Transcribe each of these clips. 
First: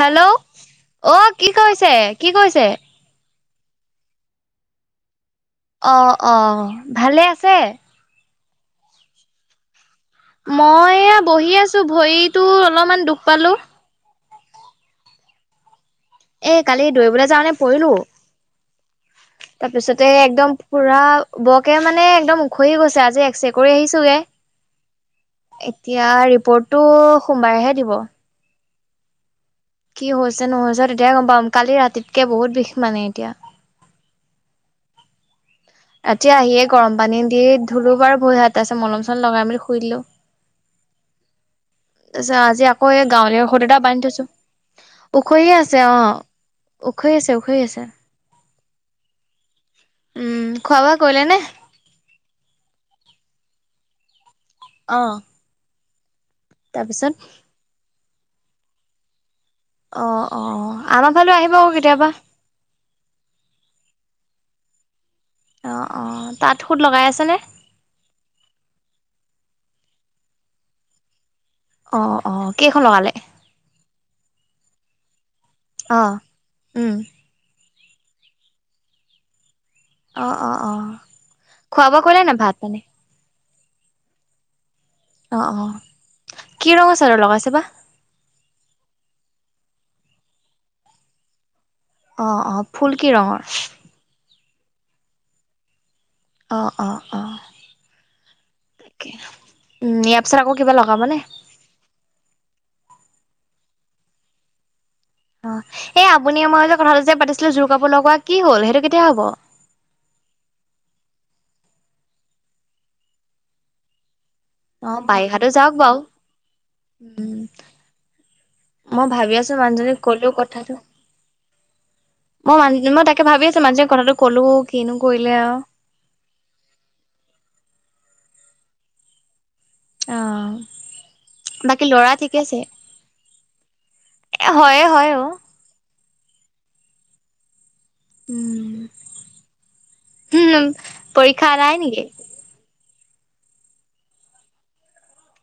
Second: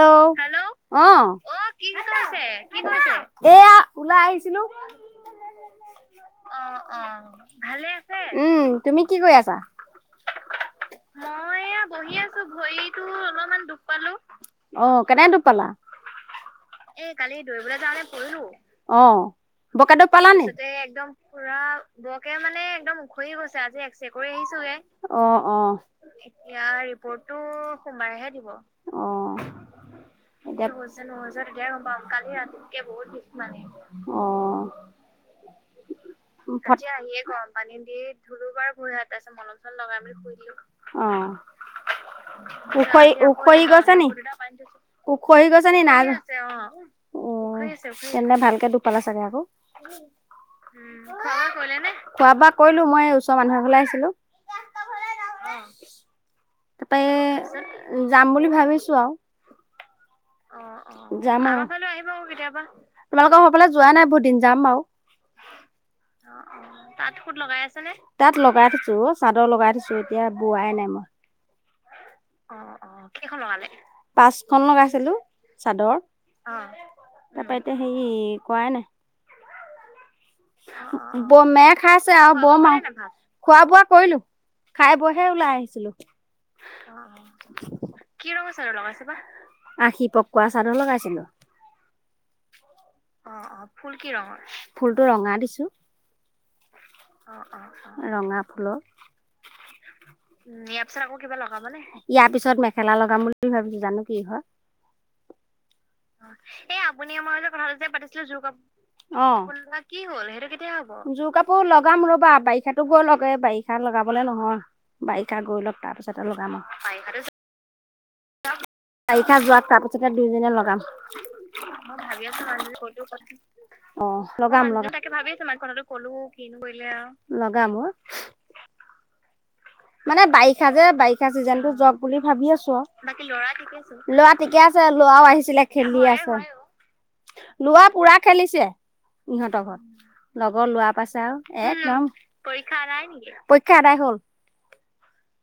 Hello hello অ অঁ, অঁ কি কৈছে কিৰিছে, কৈছে কি কৰিছে? এইয়া ওলাই আহিছিলো। অঁ অঁ, ভালেই আছে? উম' তুমি কি কৰি আছা? মই এয়া বহি আছো, ভৰিতো অলমান দুখ পালো। পালো, অঁ, কেনেকে দুপ পালা? [inaudible] এ দৌৰিবলৈ কালি দৌৰিবলে পৰিলো যাওঁতে পৰিলোঁ, অঁ। বকেটো তাৰপিছতে দুখ পালা নি? একদম পুৰা একদম পুৰা বৰকে মানে বকে একদম মানে উখহি গৈছে একদম আজি ওখৰি এক্সৰে গৈছে কৰি আজি এক্সে আহিছোগে কৰি আহিছো গে। অঁ অঁ, এতিয়া এতিয়া ৰিপৰ্টটো ৰিপোৰ্টটো সোমবাৰেহে দিব সোমাইহে দিব। কি হৈছে নহৈছ তেতিয়াহে গম পাম, কালি ৰাতিতকে বহুত বিষ মানে এতিয়া। অঁ' ৰাতি আহিয়ে আজিয়ে গৰম পানী আহিয়েই দি গৰম পানী ধুলো দি বাৰু ভৰি হাত ধূলো বাৰু তাৰপিছত ভৰী মলম হাত চলম তাপিছত লগাই মলম মেলি শুই চলম দিলো লগাই মেলি শুই দিলো। অঁ' তাৰপিছত আজি আকৌ এই গাঁৱলীয়া ঔষধ এটা নি? বান্ধি থৈছোঁ। উখৰি গৈছে নেকি নাই ন, উখৰি আছে উখৰি আছে অ' তেন্তে ভালকে দূখ পালা চাগে আকৌ। উম খোৱা বোৱা কৰিলে নে? খোৱা বোৱা কৰিলোঁ, মই এই ওচৰ মানুহ এঘলে আহিছিলো। অঁ' তাতে যাম বুলি ভাবিছো আৰু। অঁ অ‍ঁ' আমাৰ ফালেও আহিব ক কেতিয়াবা। কেতিয়াবা। তোমাৰলোকৰ ঘফালে যোৱা নাই বহুতদিন যাম বাৰু। অ অ অঁ, তাত সুত অঁ', লগাই আছে তাত নে? সুত লগাই আছে নে? তাত লগাই থৈছো অ' চাদৰ লগাই থৈছো, এতিয়া বোৱাই নাই মই। অ অ অঁ কেইখন অঁ লগালে কেইখন লগালি, পাঁচখ'ন লগাই ছিলো। চাদৰ, অ উম তাপা এতিয়া হেৰি কৰায়ে নাই। অ অ অ ব মে খোৱা বোৱা খাইছে কৰিলে আৰু নাই ব ভাত পানী? আৰুহ, খোৱা বোৱা কৰিলো। খাই বইহে অ ওলাই অ আহিছিলোঁ। কি ৰঙৰ চাদৰ লগাইছে বা কি ৰঙৰ চাদৰ লগাইছে বা? আশি পকোৱা চাদৰ লগাইছিলো। অঁ অঁ' ফুল কি ৰঙৰ? ফুল কি ৰঙৰ? ফুলটো ৰঙা দিছো। অ অ অ অঁ' অঁ' অঁ' ৰঙা ফুল। তাকে উম' ইয়াৰ পিছত আকৌ কিবা লগাব নে? ইয়াৰ পিছত মেখেলা লগাম বুলি ভাবিছো, জানো কি হয়? অঁ' এই আপুনিয়ে মই যে কথাটো যে পাতিছিলো যোৰ কাপোৰ লগোৱা কি হ'ল? সেইটো কেতিয়া হ'ব? অ কি হ'ল সেটো কেতিয়া হ'ব? জোৰ কাপোৰ লগাম ৰ'বা, বাৰিষাটো গৈ লক এ বাৰিষাত লগাবলে নহয়। অ বাৰিষা বাৰিষাতো গৈ যাওক লওঁক তাৰ বাৰু পাছতে লগাম আওঁ। বাৰিষাটো উম মই ভাবি বাৰিষা আছো যোৱাক, মানুহজনীক তাৰপিছতে কলো দুয়োজনীয়ে কথাটো লগাম। মই ভাবি আছোঁ মই মান মানুহজনী মই কতনো তাকে ভাবি আছো মানুহজনক গ'ল কথাটো অ' ক'লো লগাম কিনো লগাম তাকে কৰিলে ভাবি আছোঁ আৰু মান কলোঁ কিনো কৰিলে আৰু লগাম ঐ। মানে অ' বাৰিষা যে বাৰিষা চিজনতো বাকী যাওঁক ল'ৰা বুলি ঠিকে ভাবি আছে আছোঁ আৰু ল'ৰা ঠিকে আছে? ল'ৰা এ ঠিকে হয়ে আছে, হয় অ ল'ৰাও আহিছিলে, খেলি আছে। ল'ৰা পুৰা খেলিছে। উম ইহঁতৰ ঘৰত লগৰ ল'ৰা পাইছে পৰীক্ষা আৰু নাই নেকি একদম পৰীক্ষা আদায় নেকি? পৰীক্ষা আদায় হ'ল।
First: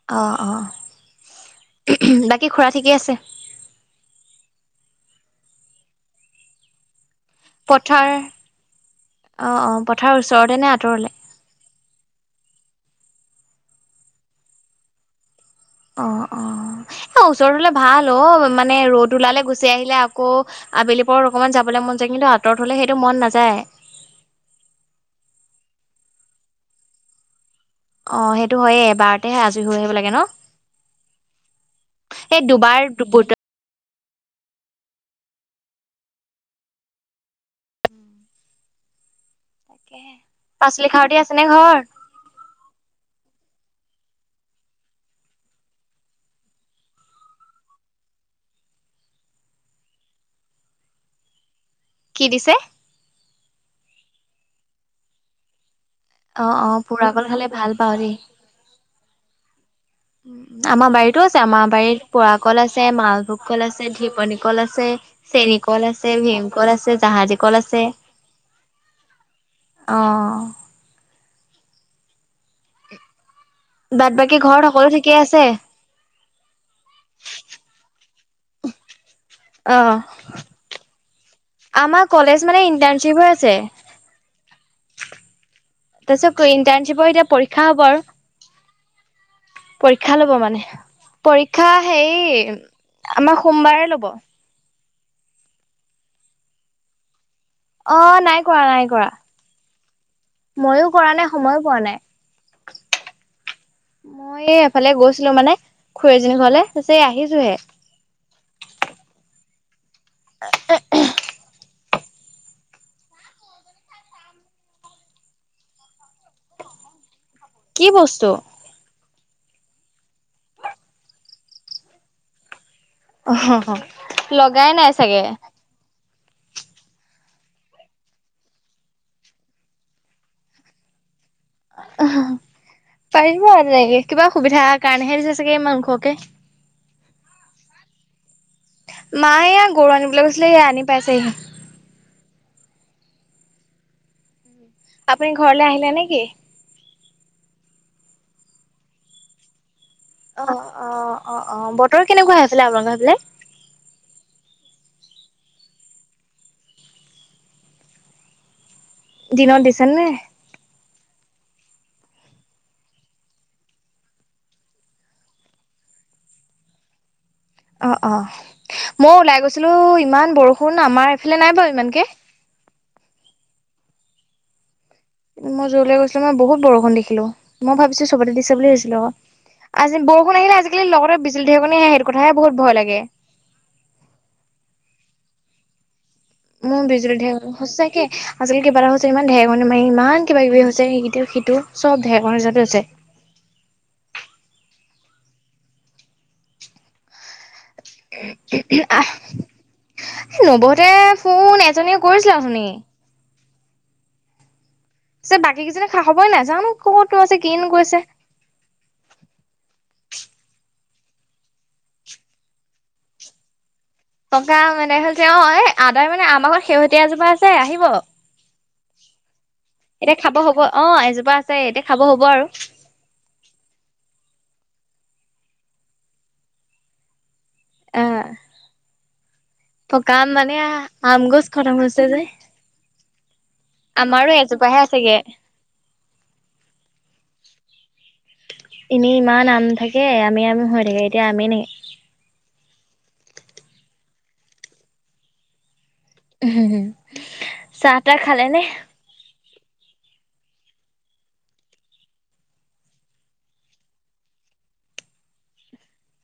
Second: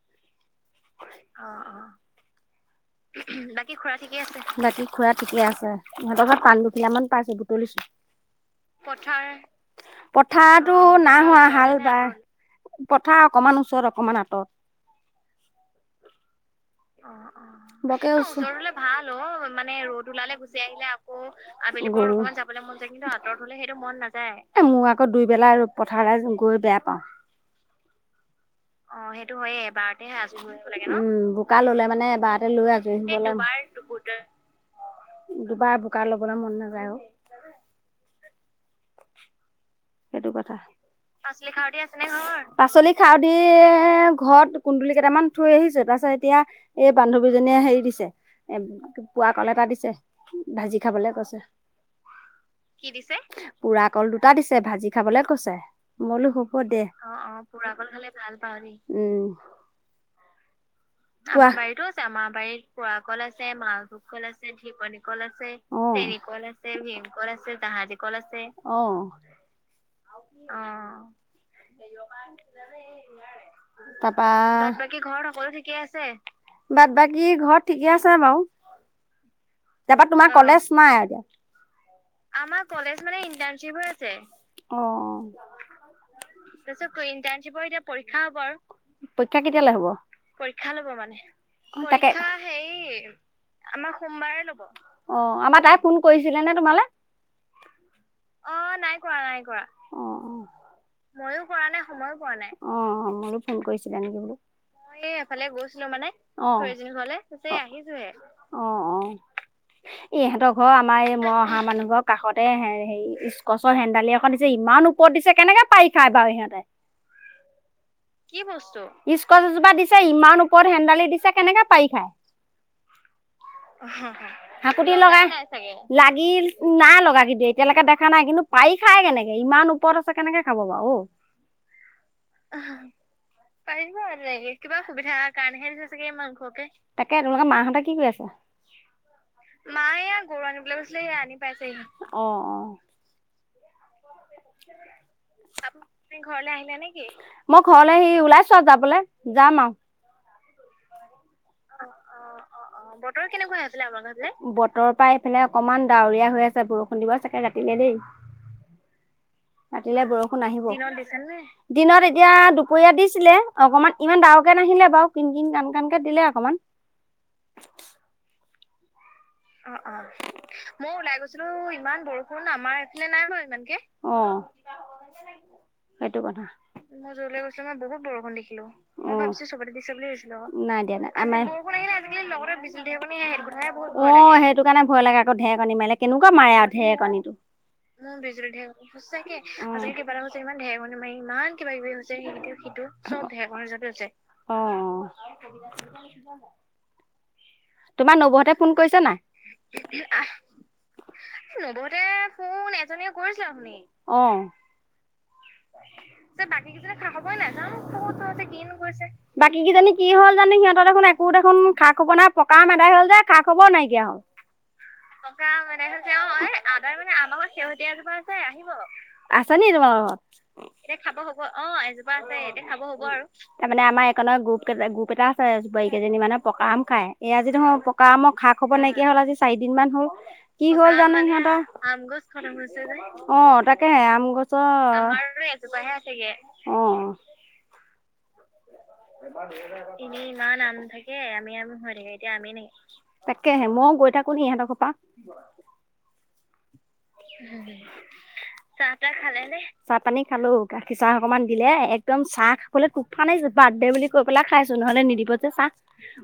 অ' অ' বাকী খুৰা ঠিকেই আছে? খুৰা ঠিকে আছে? বাকী খুৰা ঠিকে আছে অ' ইহঁতৰ ঘৰত পাণ দুখিলা মান পাইছোঁ। বুটলিছোঁ। পথাৰ পথৰ অ অ পথাৰৰ ওচৰতে নে পথাৰটো আঁতৰলে নাই হোৱা হাল বাই পথাৰ অকমান ওচৰত, অকমান আঁতৰত। অহ'অহ' এই ওচৰ হ'লে ভাল বৰকে ওচ অ' মানে ৰ'দ ওলালে গুছি আহিলে, আকৌ আবেলি পৰত অকণমান যাবলৈ আবেলি মন পৰত যায় কিন্তু অকণমান আঁতৰত যাবলৈ হলে মন যায়। সেইটো কিন্তু আঁতৰত নাযায় হ'লে সেইটো মন নাযায়। এই মোৰ আকৌ দুইবেলা আৰু পথাৰত গৈ বেয়া পাওঁ। অ সেইটো হয়ে অ' সেইটো এবাৰতেহে হয়য়ে আজৰি হৈ আহিব এবাৰতে লাগে ন আজৈয় হৈ আহিব লাগে ন, উম। বোকা ল'লে মানে এই এবাৰতে লৈ দুবাৰ আজৰি হ'ব দুবুত লাগে। এই দুবাৰ দুবাৰ বোকা ল'বলৈ মন নাযায় অ' তাকেহে, পাচলি খাৰধি আছে নে ঘৰত? আছেনে ঘৰত? পাচলি খাৱদি ঘৰত কুন্দুলি কেইটামান থৈ আহিছোঁ। তাৰপাছত এতিয়া এই বান্ধৱীজনীয়ে হেৰি দিছে, পুৱা কল এটা দিছে। ভাজি খাবলে কৈছে। কি দিছে? কি দিছে? পুৰা কল দুটা দিছে, ভাজি খাবলে কৈছে। মই বোলোঁ অ', হ'ব দে। পুৰা অ' কল অ' খালে ভাল পুৰা কল পাওঁ দেই। খালে ভাল বাৰু দেই উম, উম। উম। আমাৰ বাৰীতো আছে। আমাৰ বাৰীত পুৰা কল আছে, মালভোগ কল আছে, ধিমনি কল আছে। কল আছে, চেনী কল আছে, চেনি কল ভীমকল আছে, ভীম কল জাহাজী আছে অ' জাহাজী কল আছে অ'। অ'। হেৰিয়াৰ পৰা আহিছেনে, এই ইয়াৰে বাদ তাৰপা, বাকী ঘৰত সকলো বাদবাকি ঠিকেই ঘৰত আছে? সকলো ঠিকে আছে? বাদবাকী ঘৰত ঠিকে আছে বাৰু। অ'। তাৰপা তোমাৰ কলেজ নাই আৰু এতিয়া। আমাৰ কলেজ মানে ইন্টাৰ্ণশ্বিপ হৈ আছে। ছে তাৰপিছত ইণ্টাৰ্ণশ্বিপৰ এতিয়া পৰীক্ষা হ'ব আৰু তাৰ পৰ পৰীক্ষা কেতিয়ালে হ'ব? পৰীক্ষা ল'ব মানে। পৰীক্ষা ল'ব মানে, পৰীক্ষা হেৰি তাকে পৰীক্ষা হেই আমাৰ সোমবাৰে আমাৰ ল'ব। সোমবাৰে ল'ব। অ' আমাৰ তাই ফোন কৰিছিলে নে তোমালে? অ' নাই কৰা, নাই কৰা। কৰা অ'। অ' ময়ো কৰা নাই মইয়ো সময়ো কৰা পোৱা নাই, সময়ো পোৱা নাই। অ' মই বোলোঁ ফোন কৰিছিলে নেকি বোলো? মই এফালে মই এই গৈছিলো এফালে মানে গৈছিলোঁ খুৰী মানে এজনীৰ ঘৰলে লগৰ তাৰপিছত এজনীৰ ঘৰলে তাৰ পাচত আহিছোহে। এই আহিছোহে। ইহঁতৰ ঘৰ আমাৰ এই মই অহা মানুহ ঘৰৰ কাষতে হে হেৰী ইচকচৰ হেন্দালি এখন দিছৈ। যে ইমান ওপৰত দিছে কেনেকে পাৰি খায় বাৰু সিহঁতে কি বস্তু? কি বস্তু? ইস্কছ এজোপা দিছে, ইমান ওপৰত হেন্দালি দিছে কেনেকে পাৰি খায়। [unintelligible] লগাই নাই হাকুটি চাগে। লগাই। চাগে। লাগিল নাই লগা কিন্তু এতিয়ালৈকে দেখা নাই কিন্তু পাৰি খায় কেনেকে? ইমান ওপৰত আছে কেনেকে খাব বাৰু অ। [unintelligible] পাৰিব আৰু তেনেকে কিবা সুবিধা কাৰণেহে দিছে চাগে ইমান ওখ কে। তাকে তোমালোকৰ মাহঁতে কি কৰি আছে? মায়ে এয়া গৰু আনিবলৈ গৈছিলে এয়া আনি পাইছেহি। [unintelligible] অঁ-অঁ। আপুনি ঘৰলে [unintelligible] আহিলে আপুনি নেকি? ঘৰলে আহিলে নে কি? [inaudible] মই ঘৰলে আহি ওলাইছোঁ আৰু যাবলে যাম আৰু। অঁ-অঁ-অঁ-অঁ! বতৰ কেনেকুৱা সেইফালে আপোনালোকৰ সেইফালে? সেইফালে আপোনালোকৰ সেইফালে। বতৰ পাই এইফালে অকমান ডাৱৰীয়া হৈ আছে বৰষুণ দিব চাগে ৰাতিলে দেই। দিনত দিছে ৰাতিলে নে? বৰষুণ আহিব। দিনত দিছে নে? দিনত এতিয়া দুপৰীয়া দিছিলে অকমান ইমান ডাঙৰ কে নাহিলে বাৰু কিন-কিন, কান-কানকে দিলে আৰু। অকমান। [unintelligible] অঁ-অঁ! মইও ওলাই গৈছিলো ইমান বৰষুণ আমাৰ এইফালে নাই বাৰু ইমানকে। বৰষুণ আমাৰ এইফালে নাই বাৰু ইমানকে। অঁ! মই যৰলৈ গৈছিলো মই বহুত বৰষুণ দেখিলোঁ। মই ভাবিছো চবতে দিছে বুলি ভাবিছিলো আক'। দিছে বুলি ভাবিছিলো আক'। নাই দিয়া, নাই আমাৰ [unintelligible] বিজুলী এই বৰষুণ ঢেৰেকণি আহে আহিলে সেইটো আজিকাল কথাহে বহুত লগতে ভয় বিজুলী লাগে। ধেৰেকণিও আহে আকৌ। [unintelligible] ভয় লাগে। অঁ! সেইটো কাৰণে ভয় লাগে আকৌ ধেৰেকণি মাৰিলে। কেনেকুৱা মাৰে আৰু মই বিজুলী ঢেৰেকণীটো ঢেৰেকণি সঁচাকে আজিকালি কিবা এটা হৈছে ইমান অ ঢেৰেকণি মাৰি ইমান কিবাকিবি হৈছে সেইকেইটিও। সিটো চব ঢেৰেকণি য'ত হৈছে। অঁ ঢেৰেকণি য'ত হৈছে। অঁ-অঁ! তোমাৰ নবৌহঁতে ফোন [unintelligible] কৰিছে আহ নাই নবৌহঁতে ফোন এজনীয়ে কৰিছিলে অথনি। এজনীয়ে কৰিছিলে অথনি। অঁ! পিছে বাকী কেইজনী খা-খবৰে নাই। জানো ক'তনো আছে কিনো কৰিছে? ক'তনো আছে কিনো কৰিছে? বাকী কেইজনী কি হ'ল জানো সিহঁতৰ দেখোন একো দেখোন খবৰ নাই পকা আম আদাই হ'ল যে খা-খবৰ নাইকিয়া হ'ল। ককা মেদাই হতে অ পকা এ আম আদাই হ'ল যে। মানে অঁ আমাৰ এ ঘৰত আদাই শেহতীয়া মানে এজোপা আমাৰ আছে ঘৰত আহিব শেহতীয়া এজোপা আছে আহিব। আছে নি তোমালোকৰ এতিয়া খাব হ'ব ঘৰত? অ এতিয়া খাব এজোপা হ'ব। আছে এতিয়া অ‍ঁ খাব এজোপা হ'ব আছে আৰু এতিয়া খাব হ'ব আৰু। তাৰমানে আমাৰ একনৰ গ্ৰুপকেইটা গ্ৰুপ এটা আছে বোৱাৰী কেইজনী মানৰ পকা আম খাই। এইয়া যদি মই পকা অ আমৰ খা-খবৰ নাইকিয়া হ'ল আজি চ চাৰি দিন মান হ'ল। পকা আম মানে কি হ'ল আম জানো গছ সিহঁতৰ? খতম আম হৈছে যে গছ খতম হৈছে যে। অঁ তাক তাকে আম আমাৰো গছৰ। এজোপাহে আছেগে আমাৰো সেই এজোপা হে আছে গে। অঁ! এনেই ইমান আম থাকে আমেই আম হৈ থাকে, এতিয়া আমেই নাই। এতিয়া আমেই নাই। তাকেহে ময়ো গৈ থাকো নি ইহঁতৰ ঘৰপা। হুম-হুম! চাহ-তাহ খালে নে? চাহ খালে নে? চাহ পানী খালোঁ। গাখীৰ চাহ অকমান দিলে, একদম চাহ খাবলে তুফান আহিছো বাৰ্থডে বুলি কৈ পেলাই খাইছো নহ'লে নিদিব যে চাহ।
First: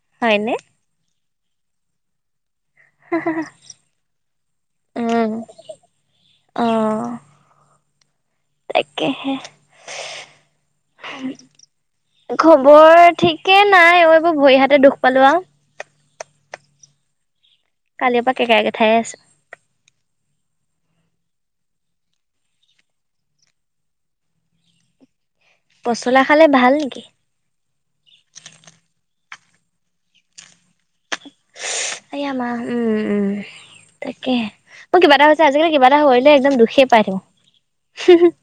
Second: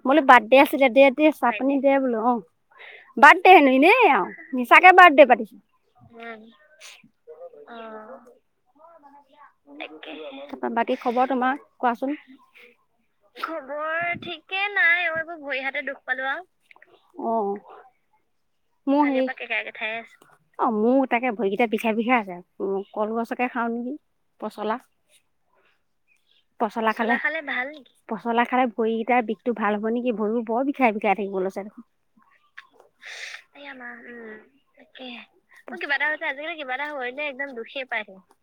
বোলো হয়নে? বাৰ্থডে আছিলে দে-দে চাহপানী দে বোলো। অঁ! বাৰ্থডে হেনো এনেই আৰু। মিচাকে বাৰ্থডে পাতিছোঁ। [inaudible] অ তাকেহে। তাৰপা বাকী খবৰ তোমাৰ কোৱাচোন খবৰ ঠিকে নাই অ এইবোৰ ভৰি-হাত- তে দুখ পালো আও- অঁ' কালিৰ পা কেকাই কেঠায়ে আছো। কেকায় কেঠায়ে আছো। অঁ, মোৰ তাকে ভৰিগিটা বিখায় বিখায় আছে, উম' কলগছকে খাওঁ নেকি পচলা। পচলা খালে ভাল পচলা নিকি? খালে ভাল। পচলা খালে ভৰিগিতাৰ বিষতো ভাল হব নিকি, ভৰিবোৰ বৰ বিষ- বিখাই বিখাই থাকি- আয়া মা উম উম তাকেহে, মোৰ কিবা এটা হৈছে আজি- মোৰ কিবা এটা হৈছে আজিকালি কিবা এটা হৈছে একদম দুখেই পায় থাকো।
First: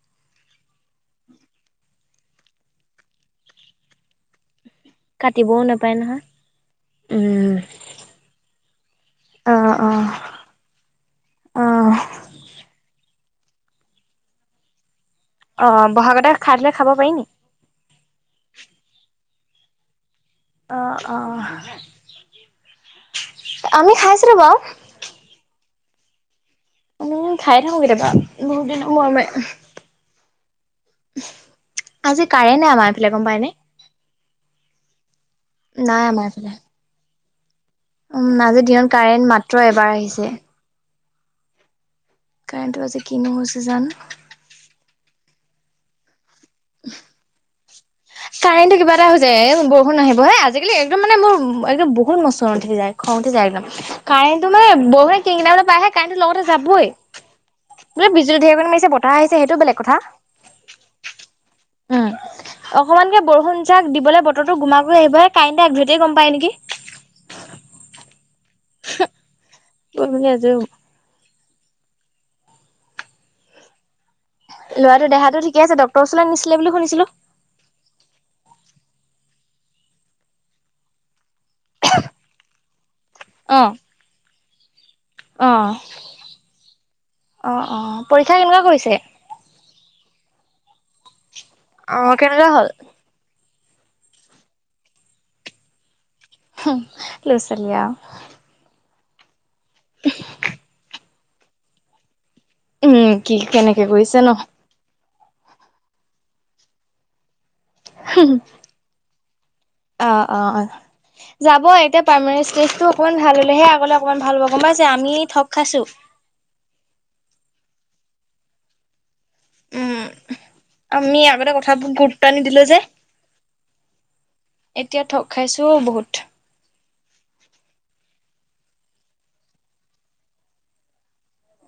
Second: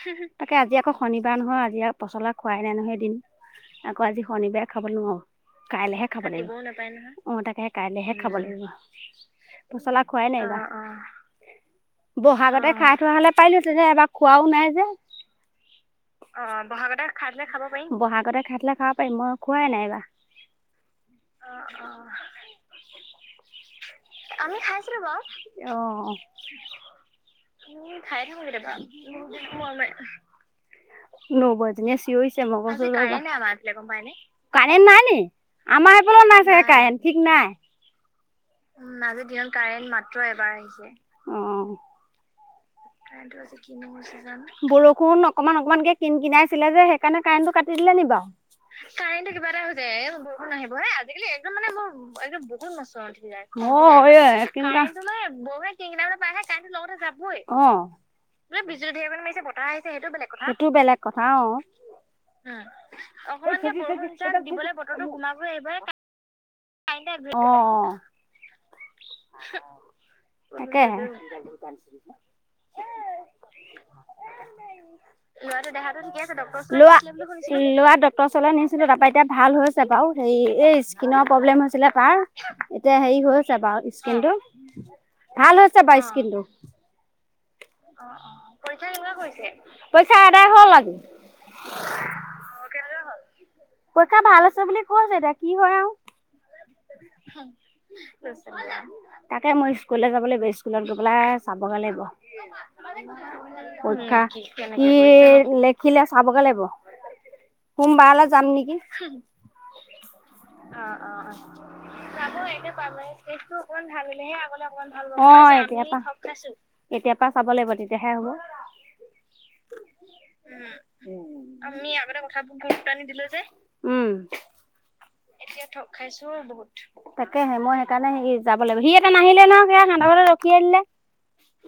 হুম হুম' তাকে আজি আকৌ শনিবাৰ নহয় আজি পচলা খুৱাই নাই নহয় এদিনো আকৌ আজি শনিবাৰে- খাব নোৱাৰো, কাটিবও নাপায় কাইলেহে নহয়। খাব লাগিব অঁ উম তাকে কাইলেহে খাব অ লাগিব। অ পচলা খুৱাই নাই এইবাৰ। অ ব'হাগতে খাই থোৱা হ'লে পাইলো হেতেন, এবাৰ খোৱাও নাই যে। অঁ বহাগতে খাই থলে খাব পাৰি নি? বহাগতে খাই থলে খাব পাৰি মই খোৱাই নাই এইবা। অঁ অঁ আমি খাইছিলো বাৰু। ছিলো বাও। অঁ' আমিও খাই থাকো কেতিয়াবা বহুত দিনৰ মোৰে মোৰে। নবৌ এজনিয়ে আজি চিঞৰিছে কাৰেণ্ট মই নাই আমাৰ কৈছো এইফালে গম পাই নে? ৰবা। কাৰেণ্ট নাই নি? আমাৰ সেইফালেও নাই চাগে কাৰেণ্ট ঠিক নাই। উম, আজিৰ দিনত কাৰেণ্ট মাত্ৰ এবাৰ আহিছে। এবাৰ আহিছে। অঁ, কাৰেণ্টটো আজি- কিনো হৈছে জানো বৰষুণ অকমান অকমানকে কিন কিনাইছিলে যে সেইকাৰণে কাৰেণ্টো কাট- তি দিলেনি বাৰু? কাৰেণ্টো কিবা এটা হৈ যায় এ, বৰষুণ আহিব হে আজিকালি একদম মানে মোৰ একদম বহুত মচন উঠি যায়। খঙ ওঠি যাই একদম, অ', এ কাৰেণ্টটো মানে কিনকা বৰষুণে কিন কিনাব পাইহে কাৰেণ্টটো লগতে যাবই। অ'। বোলে বিজুলি ধেৰকণি মাৰিছে বতাহ আহিছে সেইটোও বেলেগ কথা। সেইটোও বেলেগ কথা অঁ। উম, অকমানকে বৰষুণ যাক দিবলে বতৰটো গোমা কৰি আহিব হে কাৰেণ্টোৱে আগ ধৰিতে গম পায় নেকি? অঁ অঁ। [unintelligible] তাকেহে। ল'ৰাটোৰ দেহাটো ঠিকে লৰাটো আছে দেহাটো ডক্টৰৰ ঠিকে ওচৰলৈ আছে নিছিলে ডক্টৰ বুলি ওচৰলে শুনিছিলো নিছে বুলি শুনিছিলো। ল'ৰা ডক্টৰ ওচৰলে নিছিলো তাপা এতিয়া ভাল হৈছে বাৰু হেৰি এই স্কিনৰ প্ৰব্লেম হৈছি- ছিলে তাৰ এতিয়া হেৰি অ হৈছে অ বাৰু স্কিনটো ভাল হৈছে বাৰু স্কিনটো। অঁ অঁ পৰীক্ষা কেনেকুৱা কৰিছে? কৰিছে? পৰিক্ষা এদায় হল আজি। অ, কেনেকুৱা হ'ল? পৰীক্ষা ভাল হৈছে বুলি কৈছে এতিয়া কি হয় আৰু। উম লৰা ছোৱালী আৰু তাকে মই স্কুললে যাব লাগিব স্কুলত গৈ পেলাই চাবগে লাগিব উম, কি কেনেকে কৰিছে পৰীক্ষা ন? কি লিখিলে চাবগে লাগিব। সোমবাৰেলৈ যাম নেকি। অ অ অ যাব এতিয়া প্ৰাইমেৰী ষ্টেজটো অকমান ভাল হলেহে আগলে অকমান ভাল হ'ব। গম পাইছে আমি অ ঠগ খাইছো। এতিয়াপা এতিয়াৰ পৰা চাব লাগিব তেতিয়াহে হ'ব। উম আমি উম, আগতে কথাবোৰ আমি আগতে গুৰুত্ব কথাবোৰ নিদিলো যে গুৰুত্ব নিদিলো যে। উম। এতিয়া ঠগ খাইছো বহুত বহুত তাকেহে মই সেইকাৰণে সি যাব লাগিব, সি এটা নাহিলে সিহঁতৰ ঘৰতে ৰখিয়ে দিলে।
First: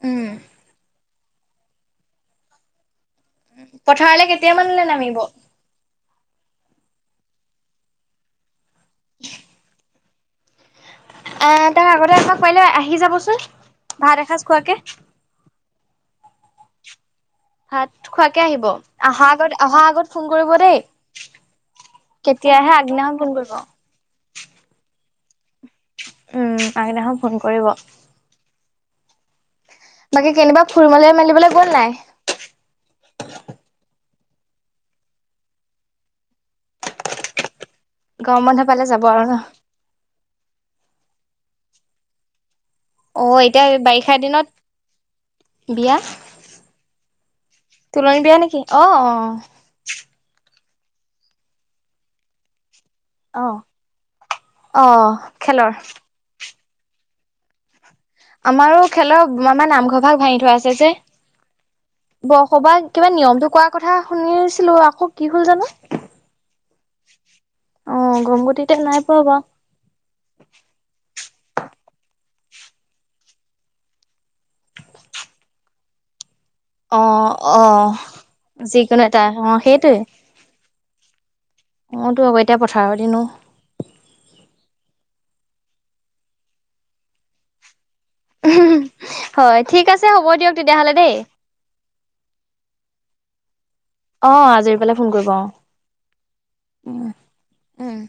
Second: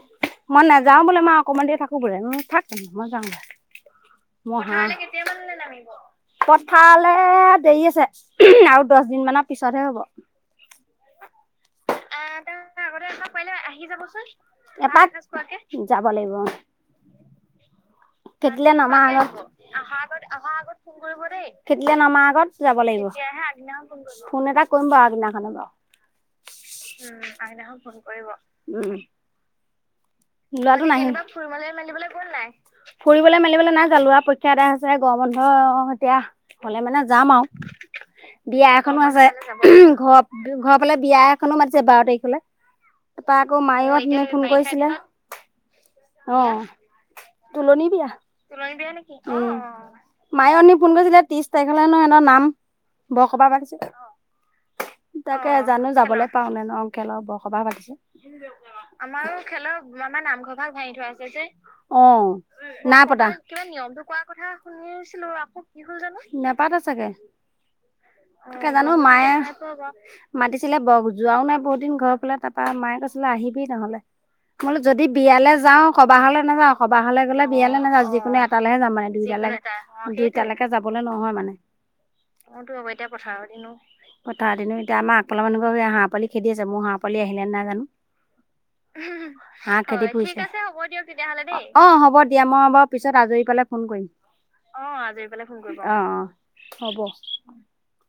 উম মই নাযাওঁ বোলে মই অকমান দেৰি থাকো বোলে থাক মই যাওঁ। পথাৰলে কেতিয়ামানলে নামিব? পথাৰলে দেৰি আছে আৰু দহ দিন মানৰ পিছতহে হ'ব। আহ তাৰ আগতে আমাক পাৰিলে আহি যাবচোন ভাত এসাঁজ খোৱাকে। এপাক যাব লাগিব উম। ভাত খোৱাকে আহিব, আহা আগত অহা আগত ফোন কৰিব দেই। খেতিলে নমাৰ কেতিয়া আগত আহে যাব আগদিনাখন ফোন কৰিব। লাগিব, ফোন এটা কৰিম বাৰু আগদিনাখনে বাৰু। উম আগদিনাখন ফোন কৰিব। উম বাকী কেনিবা ল'ৰাটো নাহিল। ফুুৰবলৈ মেলিবলৈ গ'ল নাই? ফুৰিবলৈ মেলিবলৈ নাই নাইযোৱা, লৰা পৰীক্ষা আদায় হৈছেহে গৰ বন্ধ এতিয়া হলে মানে যাম গৰম আৰু বন্ধ বিয়া পালে যাব এখনো আৰু আছে। ন? ঘৰ ঘৰৰ ফালে বিয়া এখনো মাতিছে বাৰ তাৰিখলৈ। অ তাৰপৰা এতিয়া আকৌ মায়েও বাৰিষা অথনি দিনত ফোন কৰিছিলে, বিয়া অ। তুলনি বিয়া। তুলনী নেকি তুলনি অ বিয়া অ নেকি? উম। মাই অথনি ফোন কৰিছিলে ত্ৰিশ তাৰিখলৈ হেনো সিহঁতৰ নাম বৰ অ সবাহ পাতিছে অ তাকে খেলৰ জানো যাবলৈ পাওঁ নে নোৱাৰো খেলৰ বৰসবাহ পাতিছে। আমাৰো খেলৰ আমাৰ খেলৰ নামঘৰ ভাগ আমাৰ ভাঙি নামঘৰ থোৱা ভাগ আছে যে ভাঙি থোৱা আছে যে। অ। বৰসবাহ কিবা নাইপতা। নিয়মটো কিবা কোৱাৰ কথা নিয়মটো কৰাৰ কথা শুনিছিলো আকৌ কি শুনিছিলো হল আকৌ জানো কি হল জানো? নেপাতে চাগে। অ তাকে গমগতিতে জানো নাই পোৱা মায়ে বাৰু মাতিছিলে যোৱাও নাই বহুত দিন ঘৰ ফালে তাৰপৰা মায়ে কৈছিলে আহিবি নহ'লে। মই বোলো যদি বিয়ালে যাওঁ সবাহ হলে নাযাওঁ। অ সবাহলে গ'লে অ নাযায় যিকোনো এটালৈহে যিকোনো মানে, এটা অ দুইটালৈ সেইটোৱে দুইটালৈকে যাবলৈ নহয় মানে। অ তো আকৌ এতিয়া পথাৰৰ দিনো। পথাৰৰ দিনো, এতিম এতিয়া আমাৰ আগ ফালৰ মানুহঘৰে হাঁহ পোৱালি খেদি আছে, মোৰ হাঁহ পোৱালি আহিলে নে নাই জানো। হয় ঠিক হাঁহক খেদি আছে হ'ব ফুৰিছে। ঠিক দিয়ক আছে হ'ব দিয়ক তেতিয়াহলে দেই। অঁ হব দিয়া মই বাৰু পিছত আজৰি পালে ফোন কৰিম। অ আজৰি অঁ পেলাই ফোন আজৰি কৰিব অ পালে ফোন কৰিব। অ অ হ'ব। উম উম।